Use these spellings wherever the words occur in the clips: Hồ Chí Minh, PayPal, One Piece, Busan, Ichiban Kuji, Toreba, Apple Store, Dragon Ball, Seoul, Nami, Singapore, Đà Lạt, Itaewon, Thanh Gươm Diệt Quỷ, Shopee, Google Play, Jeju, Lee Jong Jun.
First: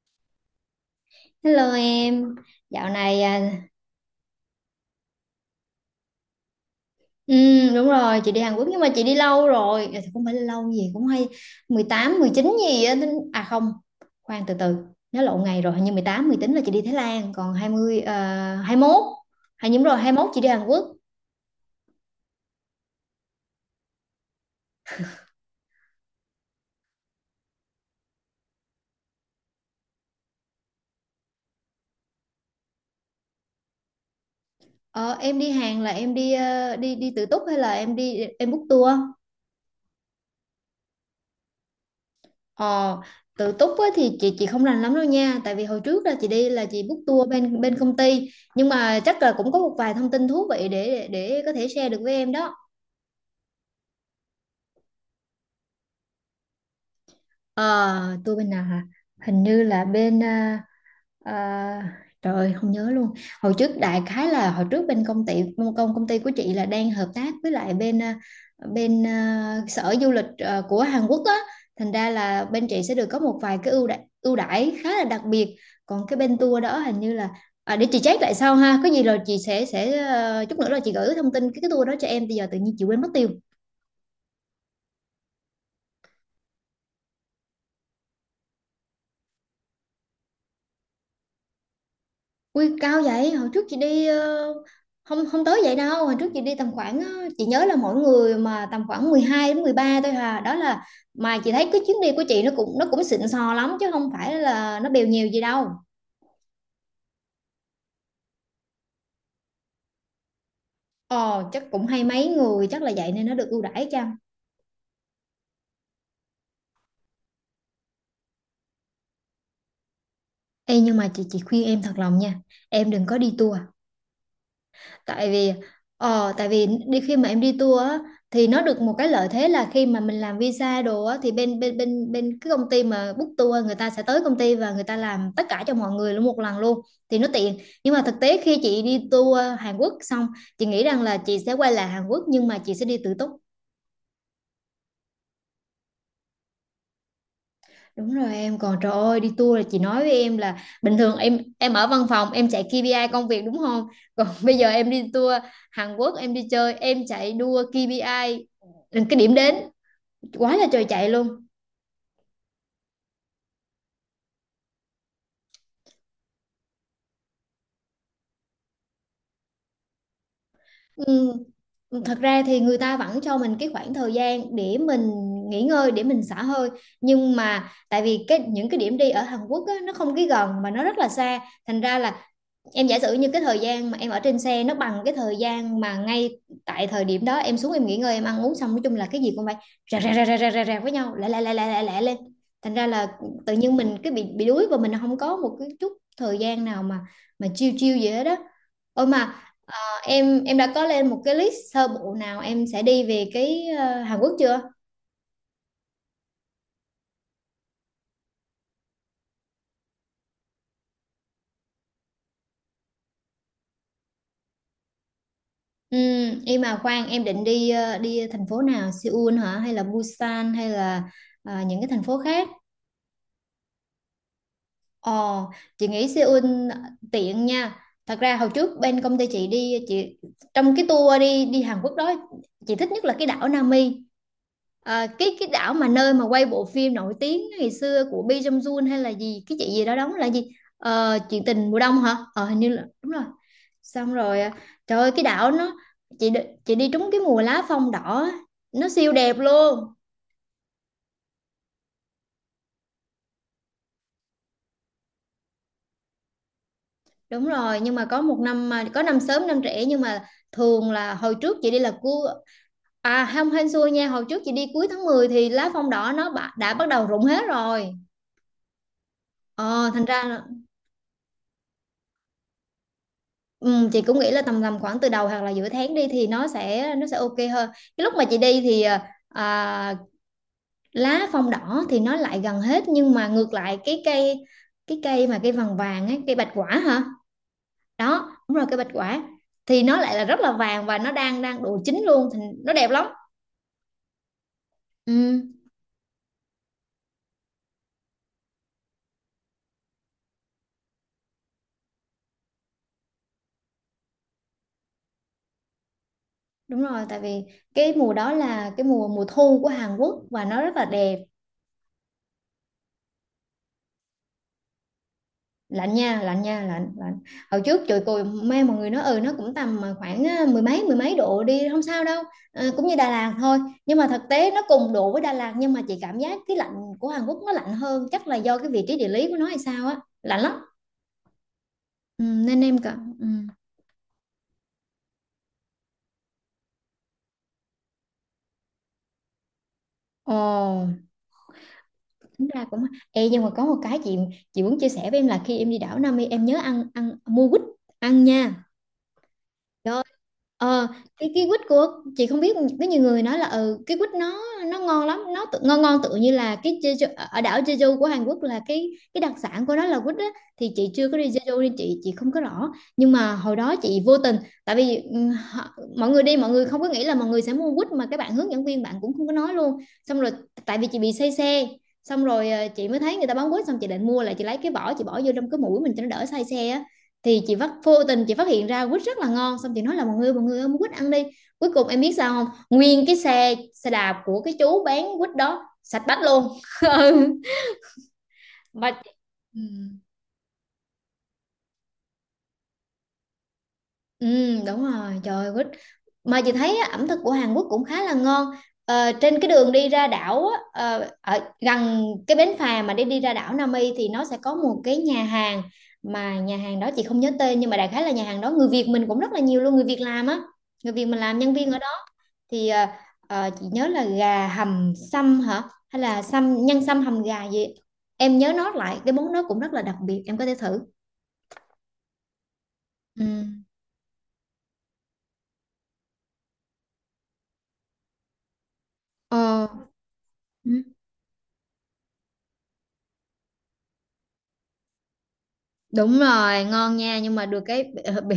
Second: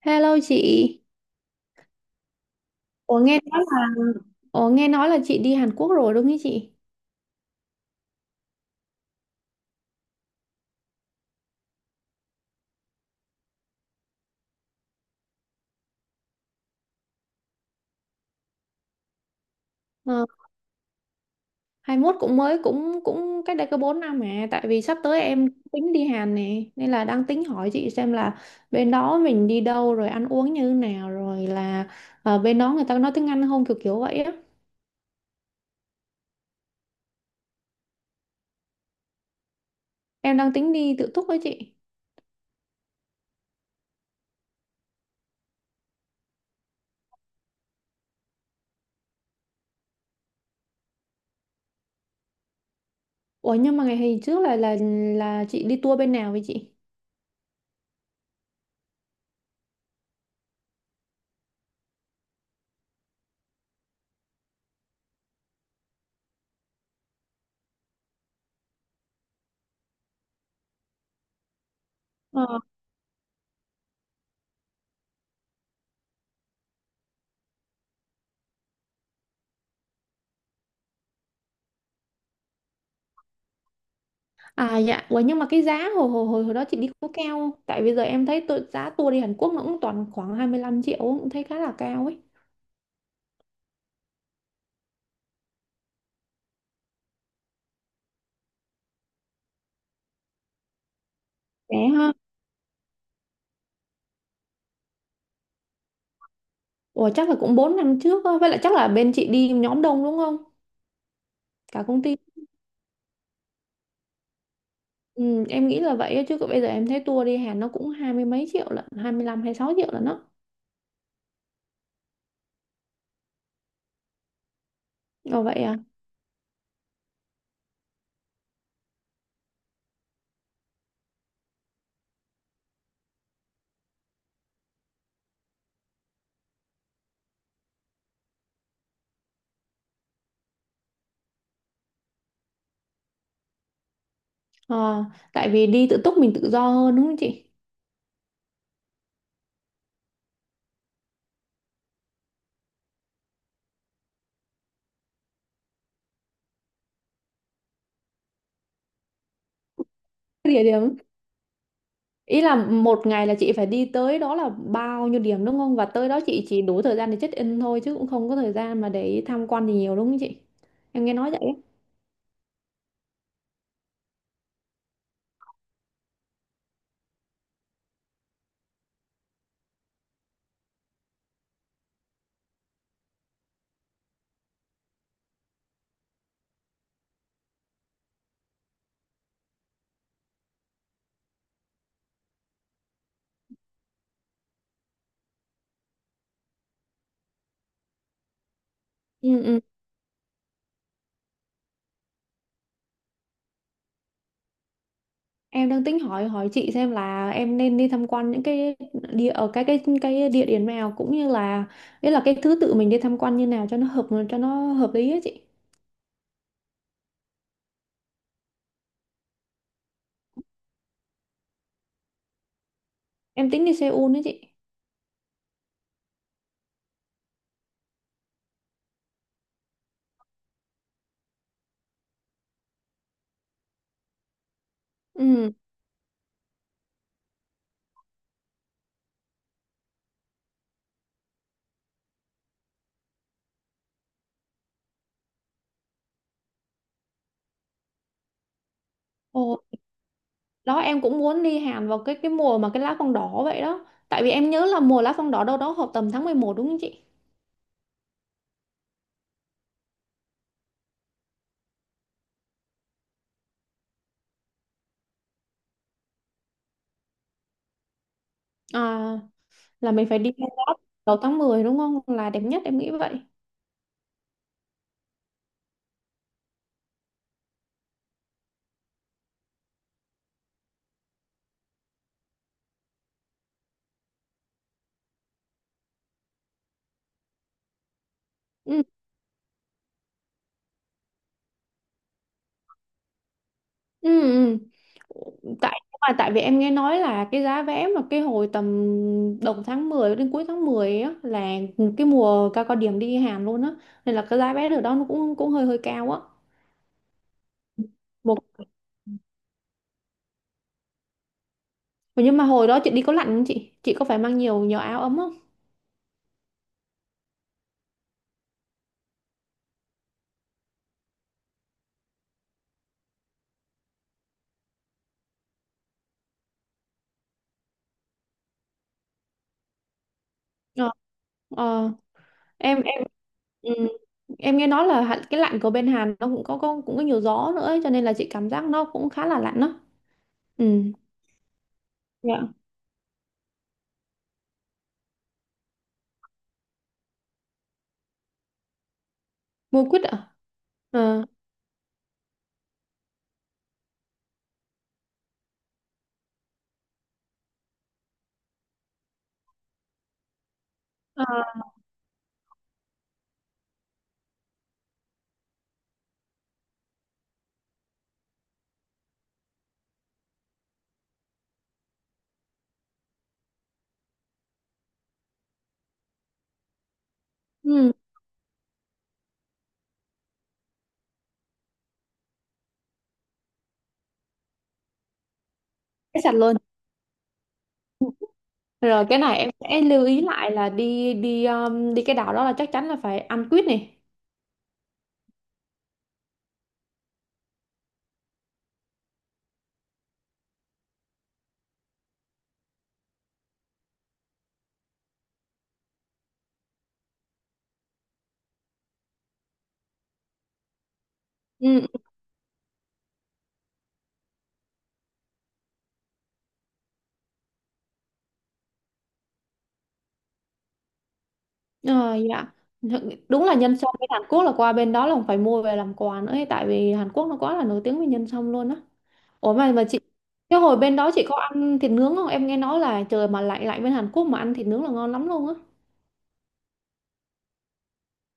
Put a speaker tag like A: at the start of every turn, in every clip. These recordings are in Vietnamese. A: Hello chị.
B: Hello em, dạo
A: ủa
B: này à,
A: nghe ủa nghe nói là chị đi Hàn Quốc rồi đúng không chị?
B: đúng rồi chị đi Hàn Quốc nhưng mà chị đi lâu rồi. À, thì không phải lâu gì cũng hay 18, 19 gì á, à không, khoan từ từ, nhớ lộn ngày rồi, hình như 18, 19 là chị đi Thái Lan, còn 20 hai mốt hay đúng rồi hai
A: Ờ,
B: mốt chị đi Hàn Quốc.
A: hai mốt cũng mới cũng cũng cách đây có 4 năm, mà tại vì sắp tới em tính đi Hàn nè, nên là đang tính hỏi chị xem là bên đó mình đi đâu, rồi ăn uống như thế nào, rồi là ờ, bên đó người ta có nói tiếng Anh không, kiểu kiểu vậy á.
B: Ờ, em đi Hàn là em đi ờ, đi đi tự túc hay là em đi em book tour?
A: Em đang tính đi tự túc với chị.
B: Ờ, tự túc á, thì chị không rành lắm đâu nha, tại vì hồi trước là chị đi là chị book tour bên bên công ty, nhưng mà chắc là cũng có một vài thông tin thú vị để có thể share được với em đó.
A: Ủa, nhưng mà ngày hôm trước là chị đi tour bên nào với chị?
B: Ờ, tôi bên nào hả? Hình như là à, trời ơi, không nhớ luôn. Hồi trước đại khái là hồi trước bên công ty, công công ty của chị là đang hợp tác với lại sở du lịch à, của Hàn Quốc á, thành ra là bên chị sẽ được có một vài cái ưu đãi khá là đặc biệt. Còn cái bên tour đó hình như là à, để chị check lại sau ha. Có gì rồi chị sẽ à, chút nữa là chị gửi thông tin cái tour đó cho em. Bây giờ tự nhiên chị quên mất tiêu.
A: À dạ. Ủa, nhưng mà cái giá hồi hồi hồi hồi đó chị đi có cao không? Tại bây giờ em thấy tôi, giá tour đi Hàn Quốc nó cũng toàn khoảng 25 triệu, cũng thấy khá là cao ấy.
B: Ui cao vậy, hồi trước chị đi không không tới vậy đâu, hồi trước chị đi tầm khoảng chị nhớ là mỗi người mà tầm khoảng 12 đến 13 thôi hà, đó là mà chị thấy cái
A: Rẻ
B: chuyến đi
A: ha.
B: của chị nó cũng xịn sò lắm chứ không phải là nó bèo nhiều gì đâu.
A: Ủa chắc là cũng 4 năm trước á, với lại chắc là bên chị đi nhóm đông đúng không?
B: Ờ chắc
A: Cả
B: cũng
A: công
B: hay
A: ty.
B: mấy người chắc là vậy nên nó được ưu đãi chăng.
A: Ừ, em nghĩ là vậy á, chứ còn bây giờ em thấy tour đi Hàn nó cũng hai mươi mấy triệu lận, 25 sáu triệu lận đó.
B: Ê nhưng mà chị khuyên em thật lòng nha, em đừng có đi tour, tại
A: Ồ
B: vì
A: vậy à?
B: ờ tại vì đi khi mà em đi tour á thì nó được một cái lợi thế là khi mà mình làm visa đồ á thì bên bên bên bên cái công ty mà book tour người ta sẽ tới công ty và người ta làm tất cả cho mọi người luôn một lần luôn thì nó tiện, nhưng mà thực tế khi chị đi tour Hàn Quốc xong chị nghĩ rằng là chị sẽ quay lại Hàn Quốc nhưng mà chị sẽ đi tự túc.
A: Ờ, tại vì đi tự túc mình tự do hơn đúng không chị?
B: Đúng rồi em, còn trời ơi đi tour là chị nói với em là bình thường em ở văn phòng em chạy KPI công việc đúng không? Còn bây giờ em đi tour Hàn Quốc em đi chơi em chạy đua KPI cái điểm đến
A: Cái
B: quá
A: địa
B: là trời
A: điểm.
B: chạy luôn.
A: Ý là một ngày là chị phải đi tới đó là bao nhiêu điểm đúng không? Và tới đó chị chỉ đủ thời gian để check in thôi, chứ cũng không có thời gian mà để tham quan gì nhiều đúng không chị? Em nghe nói
B: Ừ,
A: vậy á.
B: thật ra thì người ta vẫn cho mình cái khoảng thời gian để mình nghỉ ngơi để mình xả hơi, nhưng mà tại vì những cái điểm đi ở Hàn Quốc á, nó không cái gần mà nó rất là xa, thành ra là em giả sử như cái thời gian mà em ở trên xe nó bằng cái thời gian mà ngay tại thời điểm đó em xuống em nghỉ ngơi em ăn uống xong, nói chung là cái gì cũng phải rà với nhau lẹ lẹ lẹ lẹ lẹ lẹ lên, thành ra là tự nhiên mình cái bị đuối và mình không có một cái chút thời gian nào mà chill chill gì hết đó. Ôi
A: Ừ,
B: mà
A: ừ.
B: à, em đã có lên một cái list sơ bộ nào em sẽ đi về cái Hàn Quốc chưa?
A: Em đang tính hỏi hỏi chị xem là em nên đi tham quan những cái địa ở cái địa điểm nào, cũng như là ý là cái thứ tự mình đi tham quan như nào cho nó hợp lý á chị.
B: Ừ, em mà khoan em định đi đi thành phố nào, Seoul hả hay là Busan hay là à, những cái thành phố khác?
A: Em tính đi Seoul đó chị.
B: Ồ, chị nghĩ Seoul tiện nha. Thật ra hồi trước bên công ty chị đi, chị trong cái tour đi đi Hàn Quốc đó chị thích nhất là cái đảo Nami. À, cái
A: Ừ.
B: đảo mà nơi mà quay bộ phim nổi tiếng ngày xưa của Lee Jong Jun hay là gì, cái chị gì đó đóng là gì? Ờ, chuyện tình mùa đông hả? Ờ hình như là đúng rồi. Xong rồi à, trời ơi cái đảo nó chị đi- chị đi trúng cái mùa lá phong đỏ á, nó siêu đẹp
A: Ồ,
B: luôn.
A: đó em cũng muốn đi Hàn vào cái mùa mà cái lá phong đỏ vậy đó. Tại vì em nhớ là mùa lá phong đỏ đâu đó hợp tầm tháng 11 đúng không chị?
B: Đúng rồi, nhưng mà có một năm mà có năm sớm năm trễ, nhưng mà thường là hồi trước chị đi là cua à không hên xui nha, hồi trước chị đi cuối tháng 10 thì lá phong đỏ nó đã bắt đầu rụng hết rồi.
A: À,
B: Ờ
A: là
B: thành
A: mình phải
B: ra
A: đi
B: là
A: lên đó đầu tháng 10 đúng không? Là đẹp nhất em nghĩ vậy.
B: ừ, chị cũng nghĩ là tầm tầm khoảng từ đầu hoặc là giữa tháng đi thì nó sẽ ok hơn. Cái lúc mà chị đi thì à, lá phong đỏ thì nó lại gần hết, nhưng mà ngược lại cái cây, cái cây mà cây vàng vàng ấy, cây bạch quả hả? Đó, đúng rồi cây
A: Ừ.
B: bạch quả thì nó lại là rất là vàng và nó đang đang độ chín luôn thì nó đẹp lắm.
A: Ừ. Ừ.
B: Ừ,
A: Tại mà tại vì em nghe nói là cái giá vé mà cái hồi tầm đầu tháng 10 đến cuối tháng 10 á là cái mùa cao cao điểm đi Hàn luôn á, nên là cái giá vé ở đó nó cũng cũng hơi hơi cao á.
B: đúng rồi tại vì cái mùa đó
A: Một
B: là cái mùa mùa thu của Hàn Quốc và nó rất là đẹp.
A: nhưng mà hồi đó chị đi có lạnh không chị? Chị có phải mang nhiều nhiều áo ấm không?
B: Lạnh nha lạnh nha lạnh lạnh hồi trước trời tôi mê mọi người nói ừ nó cũng tầm mà khoảng à, mười mấy độ đi không sao đâu, à, cũng như Đà Lạt thôi, nhưng mà thực tế nó cùng độ với Đà Lạt nhưng mà chị cảm giác cái lạnh của Hàn Quốc nó lạnh hơn, chắc là do cái vị trí địa lý của nó hay sao á, lạnh lắm.
A: Ờ. Ờ.
B: Ừ, nên em
A: Em
B: cảm ừ.
A: ừ, em nghe nói là hạn- cái lạnh của bên Hàn nó cũng có cũng có nhiều gió nữa ấy, cho nên là chị cảm giác nó cũng khá là lạnh đó. Ừ,
B: Ồ,
A: dạ.
B: tính ra cũng. Ê, nhưng mà có một cái chị muốn chia sẻ với em là khi em đi đảo Nam Mi em nhớ ăn ăn mua quýt ăn nha.
A: Mua
B: Rồi.
A: quýt ạ.
B: Ờ,
A: Ờ.
B: cái quýt của chị, không biết có nhiều người nói là ừ, cái quýt nó ngon lắm nó tự, ngon ngon tự như là cái Jeju, ở đảo Jeju của Hàn Quốc là cái đặc sản của nó là quýt á, thì chị chưa có đi
A: Ờ,
B: Jeju nên chị không có rõ, nhưng mà hồi đó chị vô tình, tại vì ừ, mọi người đi mọi người không có nghĩ là mọi người sẽ mua quýt mà các bạn hướng dẫn viên bạn cũng không có nói luôn, xong rồi tại vì chị bị say xe, xong rồi ờ, chị mới thấy người ta bán quýt, xong chị định mua là chị lấy cái vỏ chị bỏ vô trong cái mũi mình cho nó đỡ say xe á, thì chị phát
A: ừ.
B: vô tình chị phát hiện ra quýt rất là ngon, xong chị nói là mọi người ơi mua quýt ăn đi, cuối cùng em biết sao không, nguyên cái xe xe đạp của cái chú bán quýt đó sạch bách
A: Cái sạch
B: luôn.
A: luôn.
B: Ừ. Mà
A: Rồi cái này em
B: ừ.
A: sẽ lưu ý lại là đi đi đi cái đảo đó là chắc chắn là phải ăn quýt này.
B: Ừ, đúng rồi, trời ơi, quýt. Mà chị thấy á, ẩm thực của Hàn Quốc cũng khá là ngon. Ờ, trên cái đường đi ra đảo á, ờ, ở gần cái bến phà mà để đi ra đảo Nam Y thì nó sẽ có một cái nhà hàng, mà nhà hàng đó chị không nhớ tên, nhưng mà đại khái là nhà hàng đó người Việt mình cũng rất là nhiều luôn, người Việt làm á, người Việt mình làm nhân viên
A: Ừ.
B: ở. Thì chị nhớ là gà hầm sâm hả, hay là sâm nhân sâm hầm gà gì, em nhớ nó lại cái món đó cũng rất là đặc biệt em có thể thử.
A: Ờ, dạ. Thực-
B: Ừ.
A: đúng là nhân sâm bên Hàn Quốc, là qua bên đó là phải mua về làm quà nữa ấy, tại vì Hàn Quốc nó quá là nổi tiếng về nhân sâm luôn á. Ủa
B: Ờ,
A: mà mà chị, cái
B: ừ,
A: hồi bên đó chị có ăn thịt nướng không? Em nghe nói là trời mà lạnh lạnh bên Hàn Quốc mà ăn thịt nướng là ngon lắm luôn á.
B: đúng rồi, ngon nha, nhưng mà được cái bị,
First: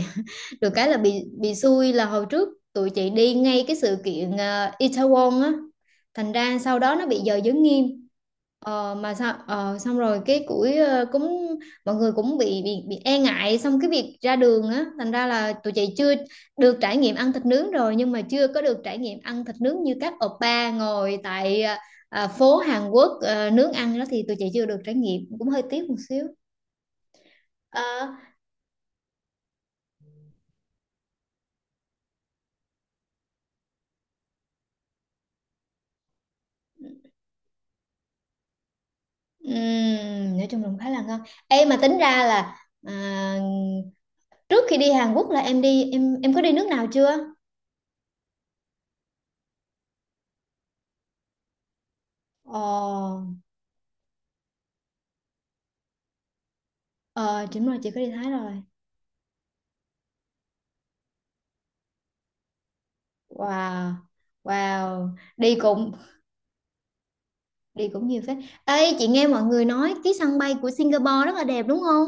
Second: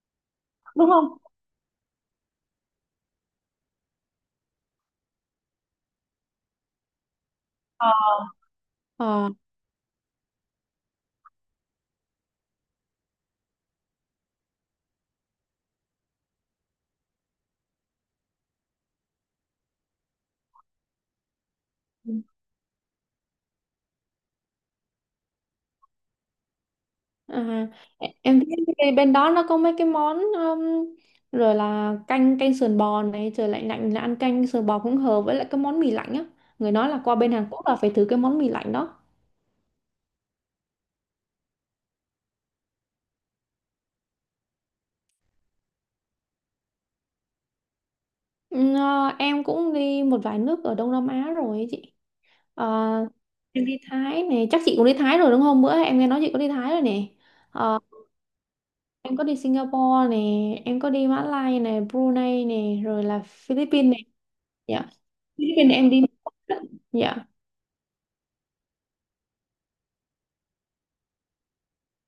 B: được cái
A: Đúng
B: là bị
A: không.
B: bị xui là hồi trước tụi chị đi ngay cái sự kiện Itaewon á, thành ra sau đó nó bị giờ giới nghiêm. Ờ, mà
A: Ờ.
B: sao ờ, xong rồi cái củi ờ, cũng mọi người cũng bị e ngại xong cái việc ra đường á, thành ra là tụi chị chưa được trải nghiệm ăn thịt nướng rồi, nhưng mà chưa có được trải nghiệm ăn thịt nướng như các oppa ngồi tại ờ, phố Hàn Quốc ờ, nướng ăn đó thì tụi chị chưa được trải nghiệm, cũng hơi tiếc một xíu.
A: À,
B: Ờ,
A: e- em thấy cái bên đó nó có mấy cái món rồi là canh canh sườn bò này, trời lạnh lạnh là ăn canh sườn bò cũng hợp, với lại cái món mì lạnh á. Người nói là qua bên Hàn Quốc là phải thử cái món mì lạnh đó.
B: nói chung là cũng khá là ngon. Ê mà tính ra là à, trước khi đi Hàn Quốc là em đi em, có đi nước nào chưa?
A: Ừ, ờ, em cũng đi một vài nước ở Đông Nam Á rồi ấy chị. Ờ,
B: Ờ,
A: em đi Thái này, chắc chị cũng đi Thái rồi đúng không? Bữa em nghe nói chị có đi Thái rồi nè.
B: ờ, chính
A: Ờ,
B: rồi chị có đi Thái rồi.
A: em có đi Singapore nè, em có đi Mã Lai nè, Brunei nè, rồi là Philippines
B: Wow,
A: nè. Dạ.
B: wow, đi
A: Philippines em
B: cũng
A: đi. Dạ.
B: đi cũng nhiều phết. Ê, chị nghe mọi người nói cái sân bay của Singapore rất là đẹp đúng không?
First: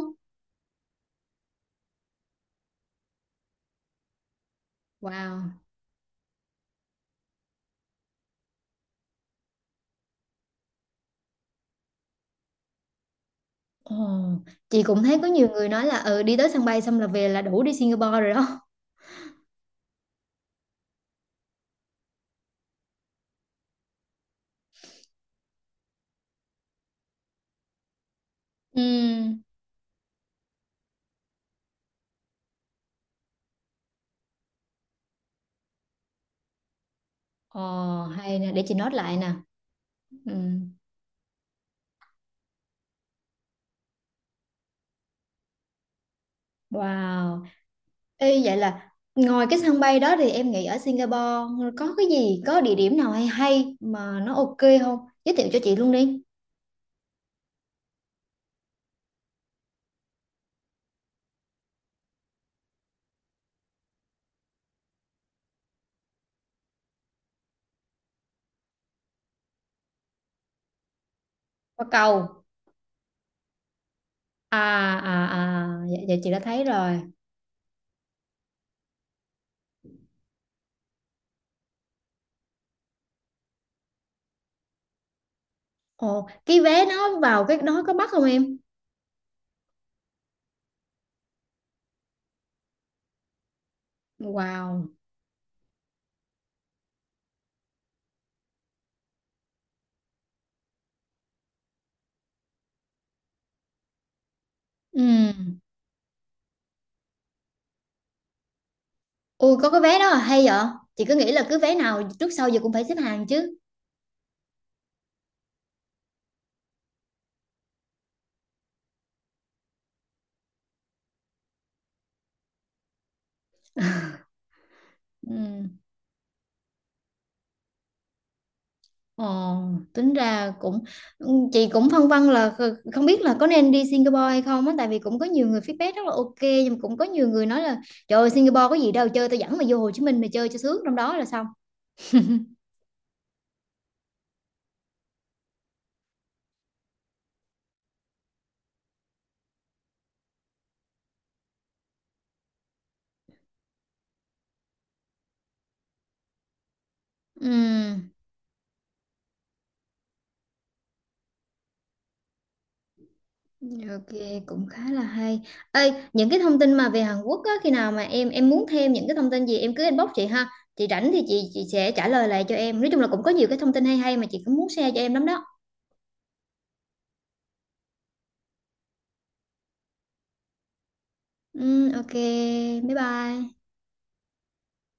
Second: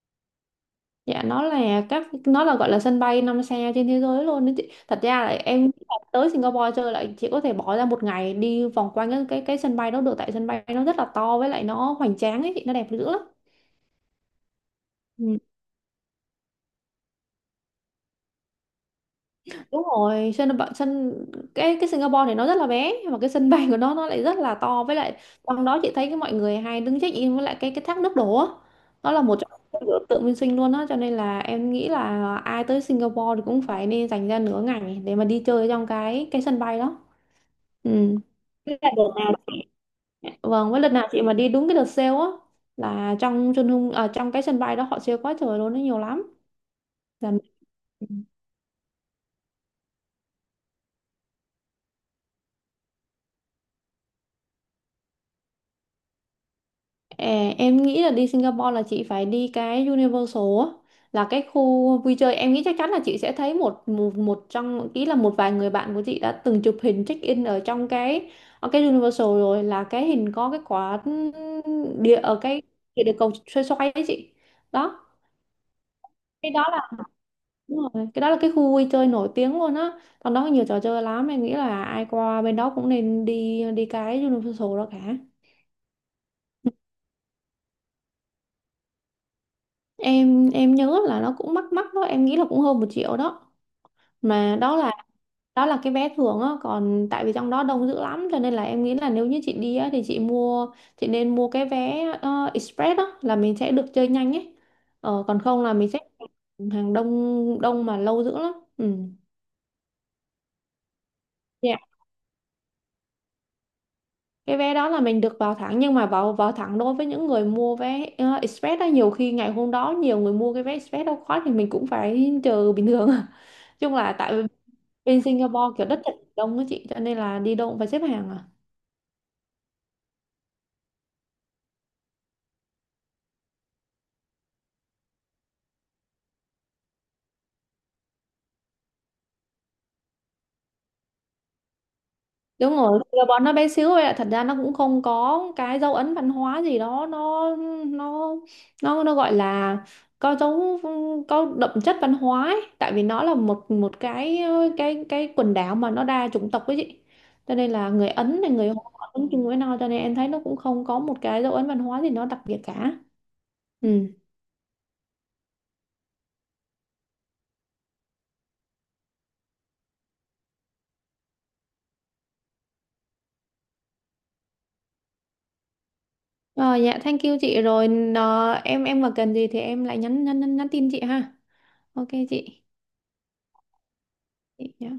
A: Dạ nó là các nó là gọi là sân bay 5 sao trên thế giới luôn đấy chị. Thật ra là
B: Wow.
A: em tới Singapore chơi lại chị có thể bỏ ra một ngày đi vòng quanh cái sân bay đó được, tại sân bay nó rất là to với lại nó hoành tráng ấy chị, nó đẹp dữ lắm.
B: Ồ, chị cũng thấy có
A: Ừ.
B: nhiều người nói là ừ đi tới sân bay xong là về là đủ đi Singapore rồi đó.
A: Đúng rồi, sân bạ- sân cái Singapore thì nó rất là bé, nhưng mà cái sân bay của nó lại rất là to, với lại trong đó chị thấy cái mọi người hay đứng check in với lại cái thác nước đổ á,
B: Ừ.
A: nó là một trong những biểu tượng minh sinh luôn á, cho nên là em nghĩ là ai tới Singapore thì cũng phải nên dành ra nửa ngày để mà đi chơi trong cái sân bay đó.
B: Ồ,
A: Ừ.
B: hay nè, để chị
A: Thế là
B: note
A: đợt
B: lại nè.
A: nào chị-
B: Ừ.
A: vâng với lần nào chị mà đi đúng cái đợt sale á, là trong chân hung à, trong cái sân bay đó họ sale quá trời luôn, nó nhiều lắm. Dạ.
B: Wow. Ê, vậy là ngoài cái sân bay đó thì em nghĩ ở Singapore có cái gì, có địa điểm nào hay hay mà nó ok không? Giới thiệu cho chị luôn đi.
A: À, em nghĩ là đi Singapore là chị phải đi cái Universal á, là cái khu vui chơi em nghĩ chắc chắn là chị sẽ thấy một một, một trong ý là một vài người bạn của chị đã từng chụp hình check in ở trong cái ở cái Universal, rồi là cái hình có cái quả
B: Qua
A: địa ở
B: cầu.
A: cái địa địa cầu xoay xoay ấy chị.
B: À
A: Đó,
B: à à dạ, dạ chị đã
A: cái
B: thấy
A: đó là
B: rồi.
A: đúng rồi, cái đó là cái khu vui chơi nổi tiếng luôn á, còn đó có nhiều trò chơi lắm, em nghĩ là ai qua bên đó cũng nên đi đi cái Universal đó cả.
B: Ồ cái vé nó vào cái đó có bắt không em?
A: Em nhớ là nó cũng mắc mắc đó, em nghĩ là cũng hơn 1 triệu đó. Mà
B: Wow.
A: đó là cái vé thường á, còn tại vì trong đó đông dữ lắm cho nên là em nghĩ là nếu như chị đi á thì chị nên mua cái vé express, đó là mình sẽ được chơi nhanh ấy. Ờ,
B: Ừ.
A: còn không là mình sẽ hàng đông đông mà lâu dữ lắm. Ừ.
B: Ui có cái vé đó là hay vậy, chị cứ nghĩ là cứ vé
A: Dạ.
B: nào trước sau giờ cũng phải xếp hàng chứ.
A: Cái vé đó là mình được vào thẳng, nhưng mà vào vào thẳng đối với những người mua vé express đó, nhiều khi ngày hôm đó nhiều người mua cái vé express đâu khóa thì mình cũng phải chờ bình thường. Chung là tại bên
B: Ừ.
A: Singapore kiểu đất thật đông á chị, cho nên là đi đâu cũng phải xếp hàng à.
B: Ồ, tính ra cũng, chị cũng phân vân là không biết là có nên đi Singapore hay không á, tại vì cũng có nhiều người feedback rất là ok, nhưng mà cũng có nhiều người nói là trời ơi Singapore có gì đâu chơi, tao dẫn mày vô Hồ Chí Minh mày chơi cho sướng trong đó là xong.
A: Đúng rồi, Singapore nó bé xíu vậy ạ. Thật ra nó cũng không có cái dấu ấn văn hóa gì đó, nó nó nó gọi là có dấu có đậm chất văn hóa ấy, tại vì nó là một một cái cái quần đảo mà nó đa chủng tộc ấy chị,
B: Ừ.
A: cho nên là người Ấn này người Hoa cũng chung với nhau, cho nên em thấy nó cũng không có một cái dấu ấn văn hóa gì nó đặc biệt cả. Ừ.
B: Ok, cũng khá là hay. Ê, những cái thông tin mà về Hàn Quốc á, khi nào mà em muốn thêm những cái thông tin gì em cứ inbox chị ha. Chị rảnh thì chị sẽ trả lời lại cho em. Nói chung là cũng có nhiều cái thông tin hay hay mà chị cũng muốn share cho em lắm đó.
A: Ờ, dạ thank you chị rồi nó, em mà cần gì thì em lại nhắn tin chị ha.
B: Ừ,
A: Ok
B: ok,
A: chị.
B: bye bye.
A: Chị, dạ.